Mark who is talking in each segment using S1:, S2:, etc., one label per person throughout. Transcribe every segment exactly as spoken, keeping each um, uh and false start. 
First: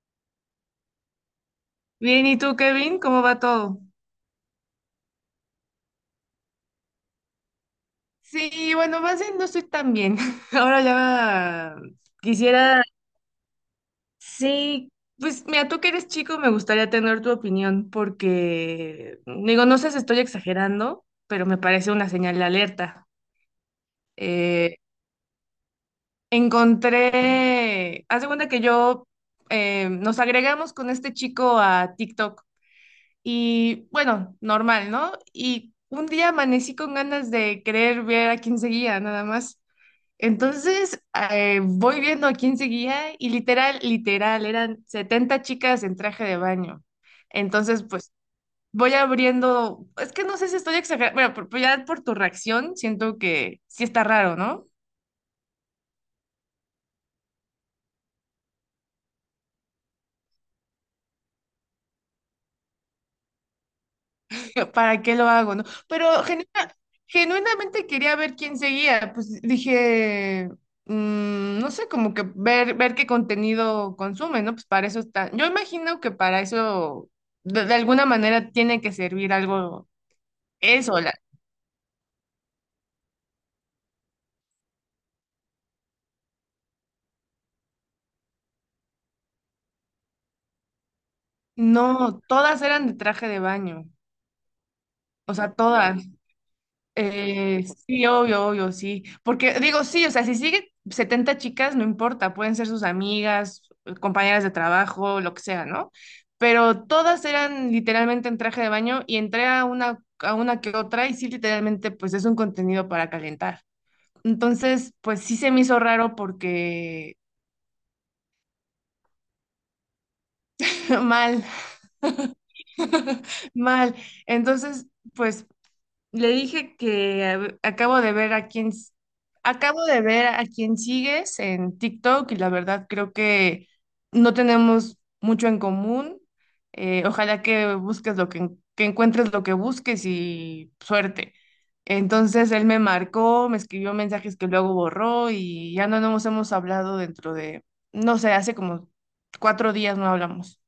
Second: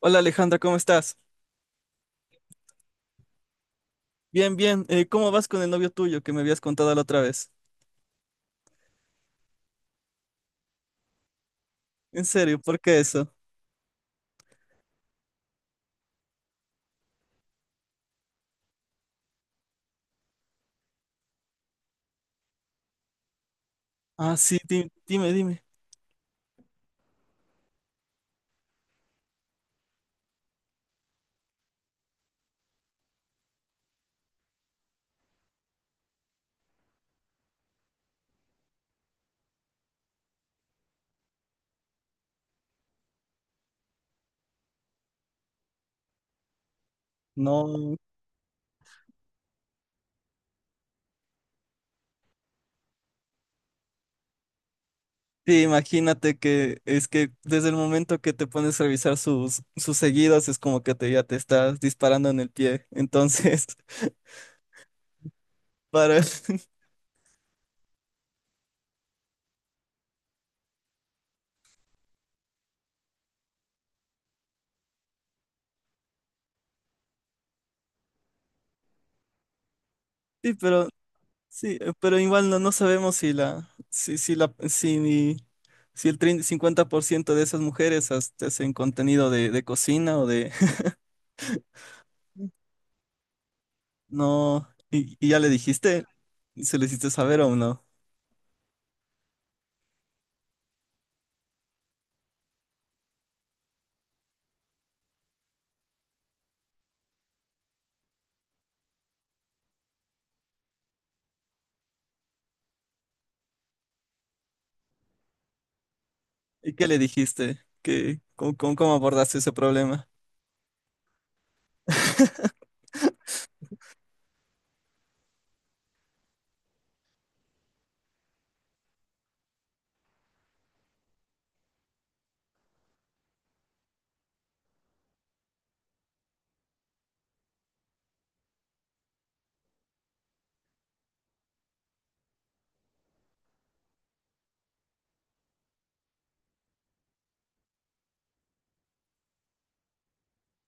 S1: Hola Alejandra, ¿cómo estás?
S2: Bien, ¿y tú, Kevin? ¿Cómo va todo?
S1: Bien, bien. Eh, ¿cómo vas con el novio tuyo que me habías contado la otra vez?
S2: Sí, bueno, más bien no estoy tan bien. Ahora ya
S1: En serio, ¿por
S2: quisiera,
S1: qué eso?
S2: sí, pues mira, tú que eres chico, me gustaría tener tu opinión porque, digo, no sé si estoy exagerando, pero me parece una señal de alerta.
S1: Ah, sí,
S2: Eh,
S1: di- dime, dime.
S2: encontré, haz de cuenta que yo eh, nos agregamos con este chico a TikTok y bueno, normal, ¿no? Y un día amanecí con ganas de querer ver a quién seguía, nada más. Entonces, eh, voy viendo a quién seguía y literal, literal, eran setenta chicas en traje de baño. Entonces,
S1: No.
S2: pues voy abriendo, es que no sé si estoy exagerando, bueno, por- por- ya por tu reacción siento que sí está raro, ¿no?
S1: Sí, imagínate que es que desde el momento que te pones a revisar sus, sus seguidos es como que te, ya te estás disparando en el pie. Entonces,
S2: ¿Para qué lo hago, no?
S1: para.
S2: Pero genuina- genuinamente quería ver quién seguía, pues dije, mm, no sé, como que ver, ver qué contenido consume, ¿no? Pues para eso está, yo imagino que para eso de, de alguna manera tiene que servir algo.
S1: Sí, pero
S2: Eso, la-
S1: sí, eh, pero igual no, no sabemos si la, si, si la, si, ni- si el trein- cincuenta por ciento de esas mujeres hasta hacen contenido de, de cocina o de.
S2: no, todas eran de traje de baño,
S1: No, ¿y, y
S2: o
S1: ya le
S2: sea,
S1: dijiste?
S2: todas.
S1: ¿Se le hiciste saber o
S2: Eh,
S1: no?
S2: sí, obvio, obvio, sí. Porque digo, sí, o sea, si sigue setenta chicas, no importa, pueden ser sus amigas, compañeras de trabajo, lo que sea, ¿no? Pero todas eran literalmente en traje de baño y entré a una, a una que otra y sí, literalmente, pues es un contenido para calentar. Entonces, pues sí se me hizo raro
S1: ¿Y qué le
S2: porque
S1: dijiste? ¿Qué, cómo, cómo- cómo abordaste ese problema?
S2: mal, mal. Entonces, pues le dije que a acabo de ver a quién, s- acabo de ver a quién sigues en TikTok y la verdad creo que no tenemos mucho en común. Eh, ojalá que busques lo que, en- que encuentres lo que busques y suerte. Entonces él me marcó, me escribió mensajes que luego borró y ya no nos hemos hablado dentro de, no sé, hace como cuatro días no hablamos.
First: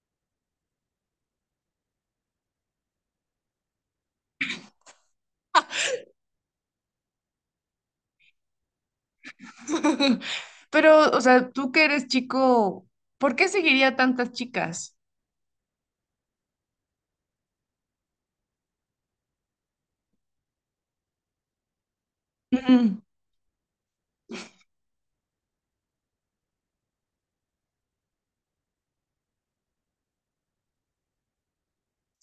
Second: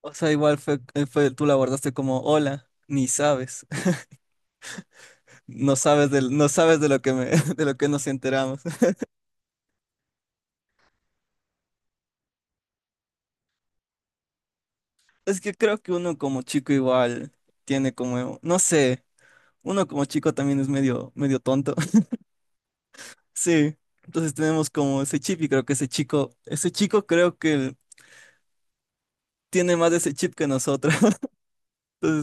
S1: O sea, igual fue, eh, fue, tú la abordaste como, hola, ni sabes, no sabes de, no sabes de lo que me, de lo que nos enteramos.
S2: Pero, o sea, tú que eres chico, ¿por qué seguiría a tantas chicas?
S1: Es que creo que uno como chico igual tiene como, no sé, uno como chico también es medio, medio tonto.
S2: Ujú,
S1: Sí, entonces tenemos como ese chip y creo que ese chico, ese chico creo que tiene más de ese chip que nosotros.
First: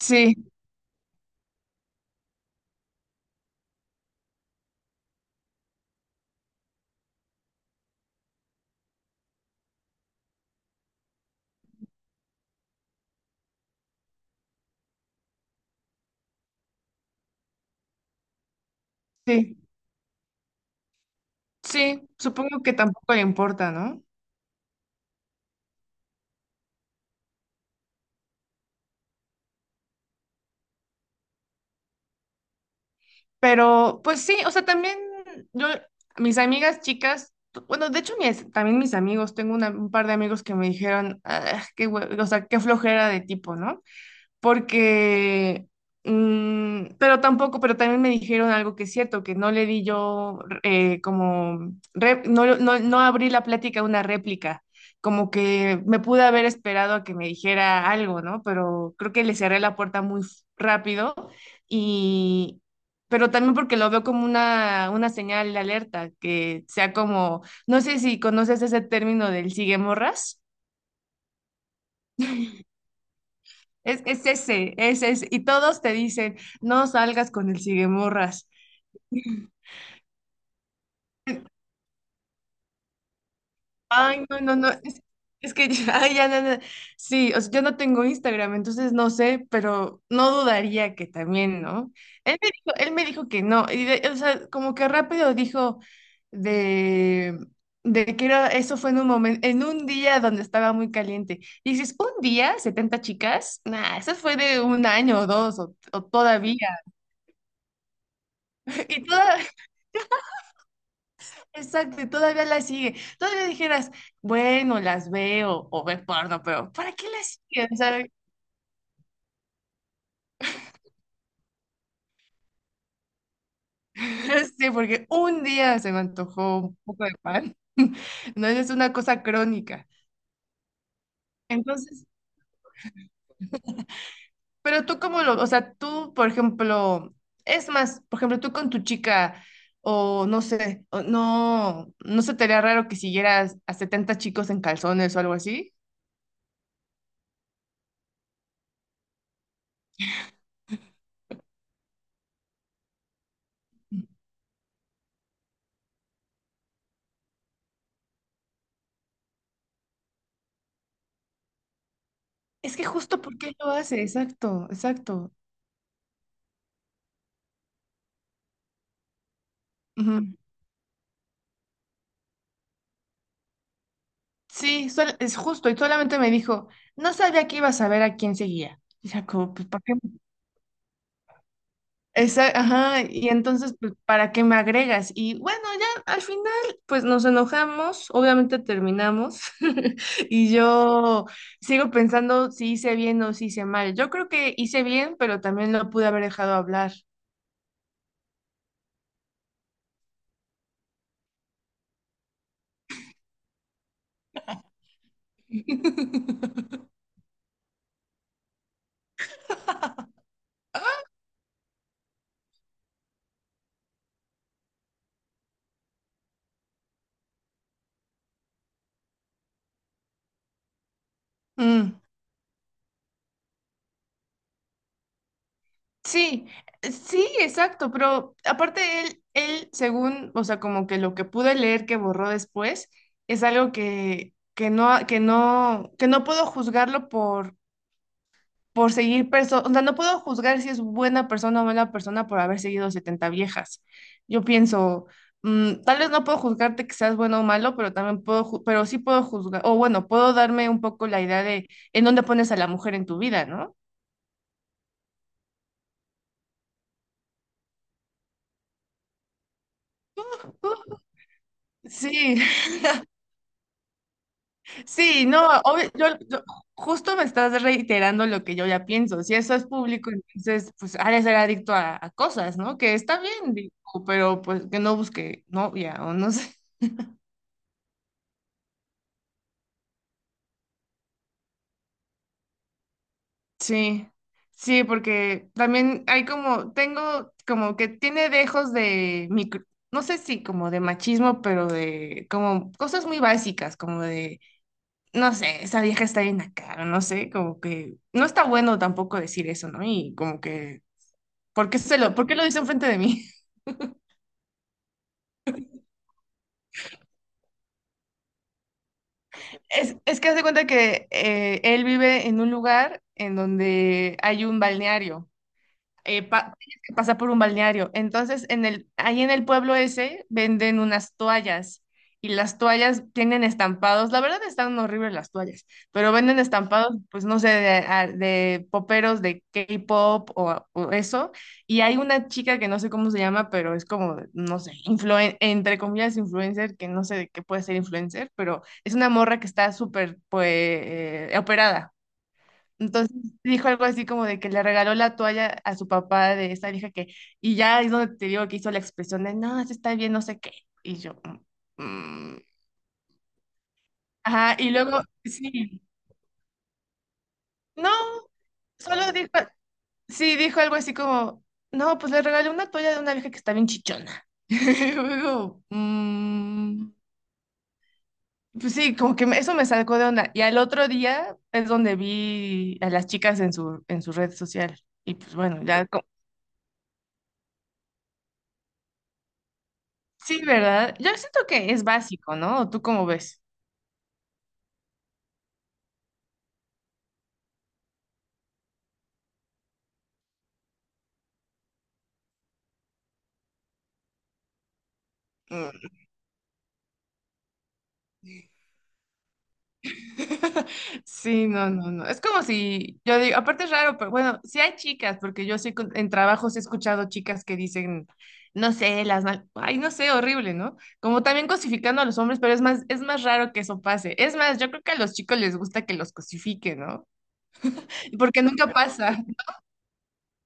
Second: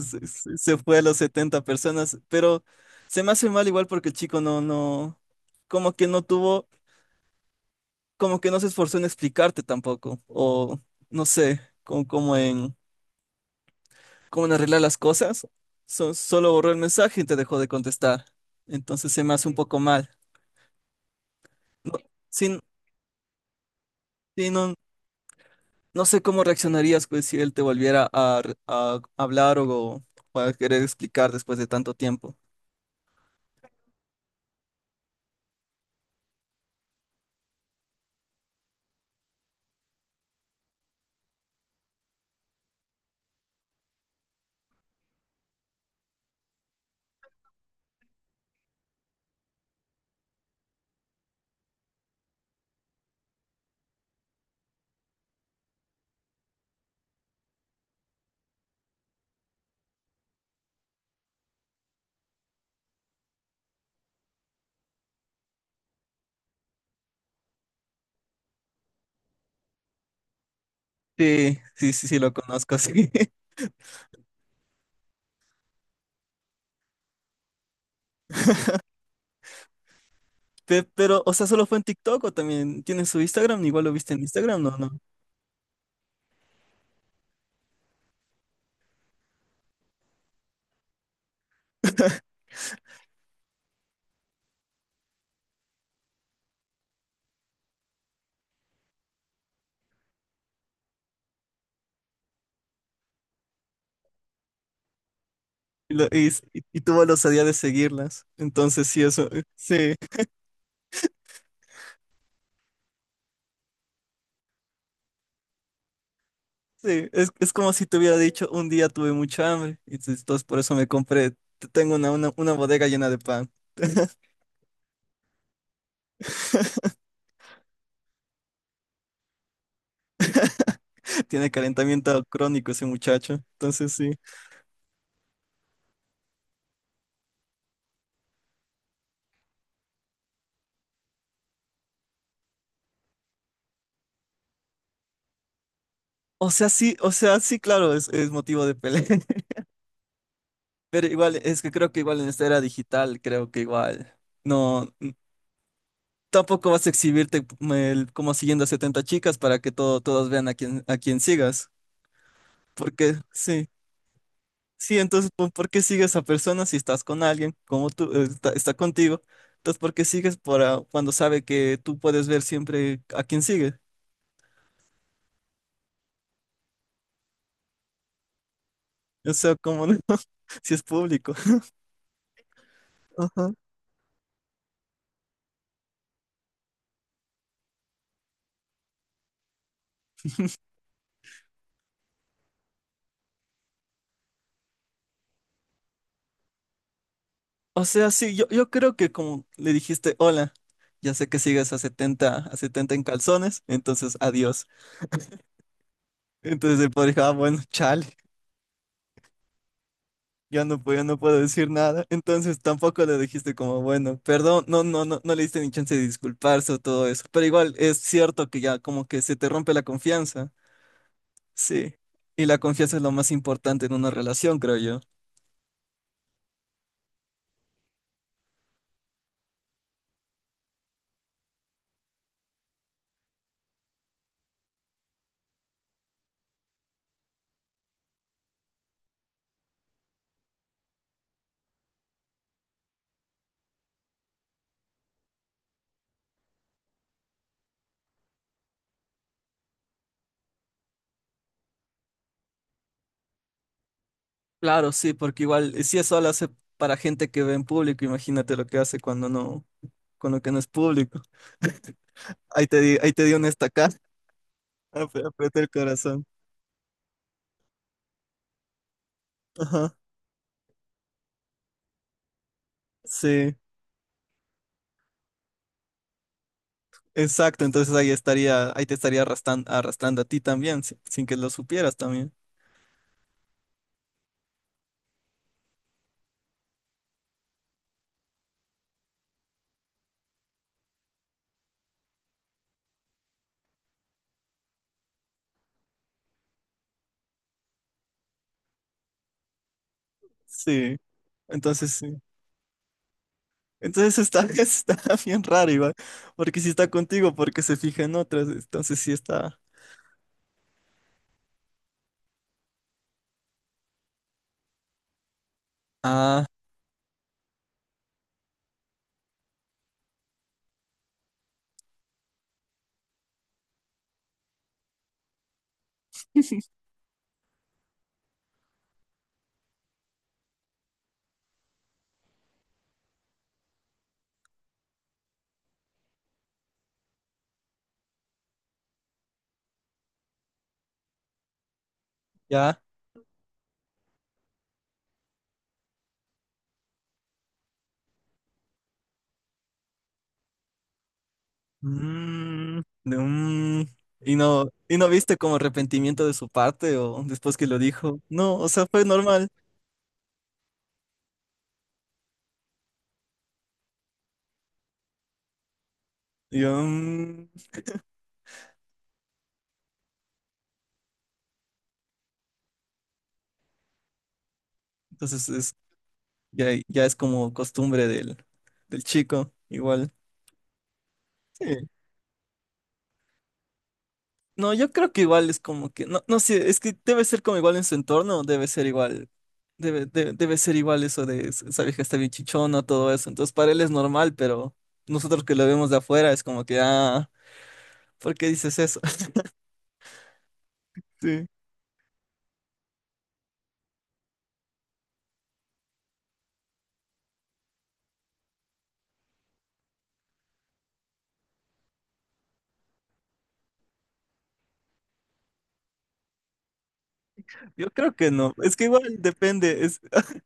S2: sí,
S1: se se fue a las setenta personas, pero se me hace mal igual porque el chico no, no, como que no tuvo, como, que no se esforzó en explicarte tampoco, o no sé, como, como en, como en arreglar las cosas. So- solo borró el mensaje y te dejó de contestar, entonces se me hace un
S2: sí,
S1: poco mal. No,
S2: sí,
S1: sí,
S2: supongo que tampoco le importa, ¿no?
S1: sí, no, no sé cómo reaccionarías pues, si él te volviera a, re- a hablar, o, o a querer explicar después de tanto tiempo.
S2: Pero, pues sí, o sea, también yo, mis amigas chicas, bueno, de hecho, mis- también mis amigos, tengo una- un par de amigos que me dijeron, "Ah, qué, hue- o sea, qué flojera de tipo, ¿no? Porque, mm, pero tampoco, pero también me dijeron algo que es cierto, que no le di yo eh, como, re- no, no, no abrí la plática a una réplica, como que me pude haber esperado a que me dijera algo, ¿no? Pero creo que le cerré la puerta muy f- rápido y... Pero también porque lo veo como una, una señal de alerta, que sea como, no sé si conoces ese término del sigue morras.
S1: Sí, sí, sí, sí, lo conozco, sí.
S2: Es, es ese, es ese. Y todos te dicen, no salgas con el siguemorras.
S1: Pe- Pero, o sea, ¿solo fue en TikTok o también tiene su Instagram? Igual lo viste en
S2: Ay, no, no,
S1: Instagram,
S2: no.
S1: ¿no? No.
S2: Es, es que ay, ya, no, no. Sí, o sea, yo no tengo Instagram, entonces no sé, pero no dudaría que también, ¿no? Él me dijo, él me dijo que no, y de- o sea, como que rápido dijo de, de que era, eso fue en un momento, en un día donde estaba muy caliente. Y dices, ¿un día? ¿Setenta chicas? Nah, eso fue de un año o dos, o,
S1: Y,
S2: o
S1: lo- y,
S2: todavía.
S1: y- tuvo la osadía de seguirlas. Entonces, sí,
S2: Y
S1: eso,
S2: toda,
S1: sí,
S2: exacto, y todavía la sigue. Todavía dijeras, bueno, las veo o ver porno, pero ¿para
S1: sí.
S2: qué
S1: Es,
S2: las
S1: es como
S2: siguen?
S1: si te
S2: Sabes.
S1: hubiera dicho, un día tuve mucha hambre. Y entonces, entonces por eso me compré, tengo una, una, una bodega llena de pan.
S2: Sí, porque un día se me antojó un poco de pan. No es una cosa crónica.
S1: Tiene
S2: Entonces,
S1: calentamiento crónico ese muchacho. Entonces, sí.
S2: pero tú cómo lo, o sea, tú, por ejemplo, es más, por ejemplo, tú con tu chica, o no sé, o no, no se te haría raro que siguieras a setenta chicos en calzones o algo así.
S1: O sea, sí, o sea, sí, claro, es, es motivo de pelea. Pero igual, es que creo que igual en esta era digital, creo que igual. No, tampoco vas a exhibirte eh, como siguiendo a setenta chicas para que todo, todas vean a quién, a quién sigas.
S2: Es que
S1: Porque,
S2: justo porque
S1: sí,
S2: lo hace, exacto,
S1: sí, entonces,
S2: exacto.
S1: ¿por, por qué sigues a personas si estás con alguien como tú, eh, está, está contigo? Entonces, ¿por qué sigues para cuando sabe que tú puedes ver siempre a quién sigue?
S2: Sí, sol- es justo, y solamente me dijo, no sabía que iba a saber a quién seguía. Y ya
S1: O
S2: como,
S1: sea,
S2: pues, ¿para
S1: como
S2: qué?
S1: no, si es público.
S2: Esa, ajá, y
S1: Ajá.
S2: entonces, pues, ¿para qué me agregas? Y bueno, ya al final, pues nos enojamos, obviamente terminamos, y yo sigo pensando si hice bien o si hice mal. Yo creo que hice bien, pero también lo pude haber dejado hablar.
S1: O sea, sí, yo, yo creo que como le dijiste, hola, ya sé que sigues a setenta a setenta en calzones, entonces adiós. Entonces el padre dijo, ah, bueno, chale. Yo no, pu- yo no puedo decir nada. Entonces tampoco le dijiste como, bueno, perdón, no, no, no, no le diste ni chance de disculparse o todo eso. Pero igual es cierto que ya como que se te rompe la confianza. Sí.
S2: Mm.
S1: Y la confianza es lo más importante en una relación, creo yo.
S2: Sí, eh, sí, exacto, pero aparte él, él, según, o sea, como que lo que pude leer que borró después, es algo que, que no, que no, que no puedo juzgarlo por, por seguir personas, o sea, no puedo juzgar si es buena persona o mala persona por haber seguido setenta viejas. Yo pienso, mm, tal vez no puedo juzgarte que seas bueno o malo, pero también puedo, ju- pero sí puedo juzgar, o bueno, puedo darme un poco la idea de en dónde pones a la mujer en tu vida, ¿no?
S1: Claro, sí, porque igual eh, si eso lo hace para gente que ve en público, imagínate lo que hace cuando no, con lo que no es público.
S2: Sí,
S1: Ahí te di, ahí te di una estacada. Ap-
S2: sí, no,
S1: Apreté el
S2: obvio- yo,
S1: corazón.
S2: yo justo me estás reiterando lo que yo ya pienso. Si eso es
S1: Ajá.
S2: público, entonces pues ha de ser adicto a, a cosas, ¿no? Que está bien,
S1: Sí.
S2: digo, pero pues que no busque novia o no sé.
S1: Exacto, entonces ahí estaría, ahí te estaría arrastrando, arrastrando a ti también, si- sin que lo supieras también.
S2: Sí, sí, porque también hay como, tengo como que tiene dejos de micro, no sé si como de machismo, pero de como cosas muy básicas, como de, no sé, esa vieja está bien acá, o no sé, como que no está bueno tampoco decir eso, ¿no? Y como que
S1: Sí,
S2: ¿por qué,
S1: entonces
S2: se lo,
S1: sí.
S2: ¿por qué lo dice enfrente de mí?
S1: Entonces está, está bien raro igual, porque si está contigo, porque se fija en otras, entonces sí está.
S2: Es, es que hace cuenta que eh, él vive en un lugar en donde hay un balneario. eh,
S1: Ah,
S2: pa- tienes que pasar por un balneario. Entonces, en el, ahí en el pueblo ese venden unas toallas y las toallas tienen estampados. La verdad están horribles las toallas, pero venden estampados, pues no sé, de, a- de poperos de K-pop o, o eso. Y hay una chica que no sé cómo se llama, pero es como, no sé, influen- entre comillas, influencer, que no sé de qué puede ser influencer, pero es una morra que está súper, pues, eh, operada.
S1: ya.
S2: Entonces dijo algo así como de que le regaló la toalla a su papá de esa vieja que, y ya es donde te digo que hizo la expresión de, no, eso está bien, no sé qué. Y yo, "Mm, mm".
S1: Mm, de- mm. ¿Y
S2: Ajá,
S1: no,
S2: y
S1: y
S2: luego,
S1: no viste como
S2: sí,
S1: arrepentimiento de su parte o después que lo
S2: no,
S1: dijo? No, o sea, fue
S2: solo dijo,
S1: normal.
S2: sí, dijo algo así como, no, pues le regalé una toalla de una vieja que está bien chichona. Y luego,
S1: Y yo,
S2: "Mm".
S1: mm,
S2: Pues sí, como que me- eso me sacó de onda. Y al otro día es donde vi a las chicas en su, en su red social. Y pues
S1: entonces
S2: bueno,
S1: es,
S2: ya.
S1: ya, ya es como costumbre del, del chico, igual.
S2: Sí, ¿verdad? Yo siento
S1: Sí.
S2: que es básico, ¿no? ¿O tú cómo ves?
S1: No, yo creo que igual es como que, no, no sé, es que debe ser como igual en su entorno, debe ser igual, debe, de- debe ser igual eso de "Es- esa vieja está bien chichona", todo eso. Entonces para él es normal, pero nosotros que lo
S2: Mm.
S1: vemos de afuera es como que, ah, ¿por qué dices eso? Sí,
S2: Sí, no, no, no. Es como si, yo digo, aparte es raro, pero bueno, sí hay chicas, porque yo sí con- en trabajos he escuchado chicas que dicen, no sé, las mal, ay, no sé, horrible, ¿no? Como también cosificando a los hombres, pero es más, es más raro que eso pase. Es más, yo creo que a los chicos les gusta que los cosifiquen, ¿no?
S1: yo creo que
S2: Porque
S1: no,
S2: nunca
S1: es que igual
S2: pasa.
S1: depende, es,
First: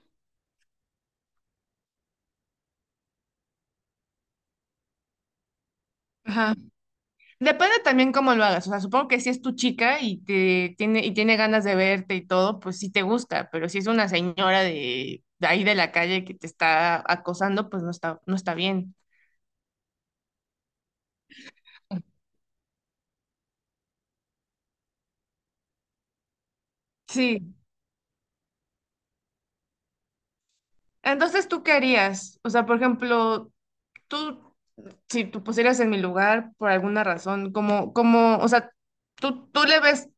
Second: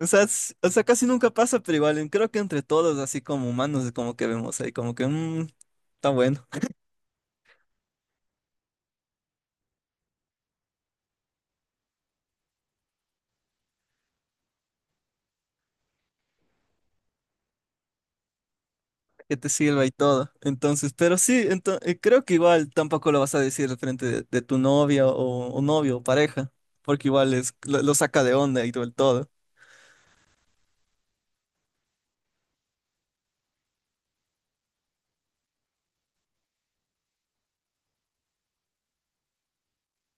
S1: o sea, es- o sea, casi nunca pasa, pero igual en- creo que entre todos, así como humanos, es como que vemos ahí, como que, "Mm, está bueno,
S2: Depende también cómo lo hagas. O sea, supongo que si es tu chica y te tiene, y tiene ganas de verte y todo, pues sí te gusta. Pero si es una señora de, de ahí de la calle que te está acosando, pues no está, no está bien.
S1: que te sirva y todo". Entonces, pero sí, ento- eh, creo que igual tampoco lo vas a decir frente de, de tu novia o, o novio o pareja, porque igual es,
S2: Sí.
S1: lo, lo saca de onda y todo el todo.
S2: Entonces, ¿tú qué harías? O sea, por ejemplo, tú, si tú pusieras en mi lugar por alguna razón, como, como, o sea, tú, tú le ves,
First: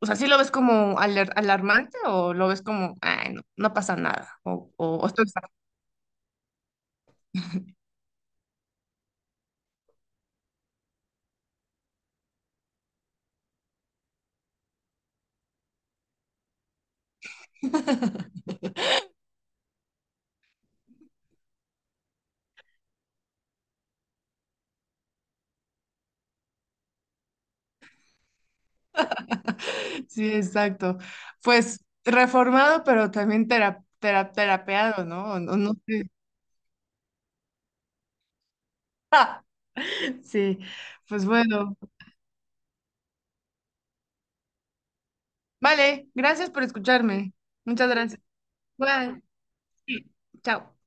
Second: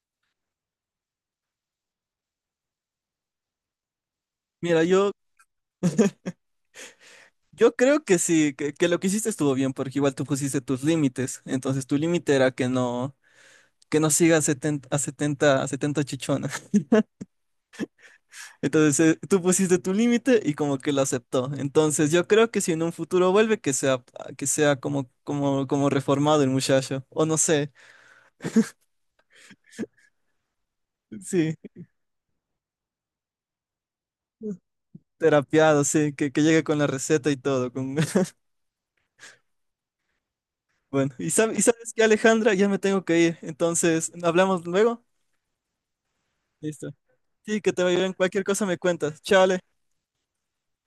S2: o sea, ¿sí lo ves como alar- alarmante o lo ves como, ay, no, no pasa nada? O,
S1: Mira,
S2: o, o
S1: yo,
S2: estoy
S1: yo creo que sí, que, que lo que hiciste estuvo bien, porque igual tú pusiste tus límites. Entonces, tu límite era que no, que no siga a setenta a setenta a setenta chichona. Entonces, eh, tú pusiste tu límite y como que lo aceptó. Entonces, yo creo que si en un futuro vuelve, que sea, que sea como, como, como, reformado el muchacho, o no sé.
S2: sí, exacto.
S1: Sí.
S2: Pues reformado, pero también tera tera terapeado, ¿no? O no, no
S1: Terapiado,
S2: sé.
S1: sí, que, que llegue con la receta y todo. Con.
S2: Sí,
S1: Bueno,
S2: pues
S1: y, sab- y
S2: bueno.
S1: sabes que Alejandra, ya me tengo que ir. Entonces, ¿hablamos luego?
S2: Vale, gracias por
S1: Listo.
S2: escucharme.
S1: Sí, que te
S2: Muchas
S1: vaya bien.
S2: gracias.
S1: Cualquier cosa me cuentas.
S2: Bye.
S1: Chao, Ale.
S2: Sí, chao.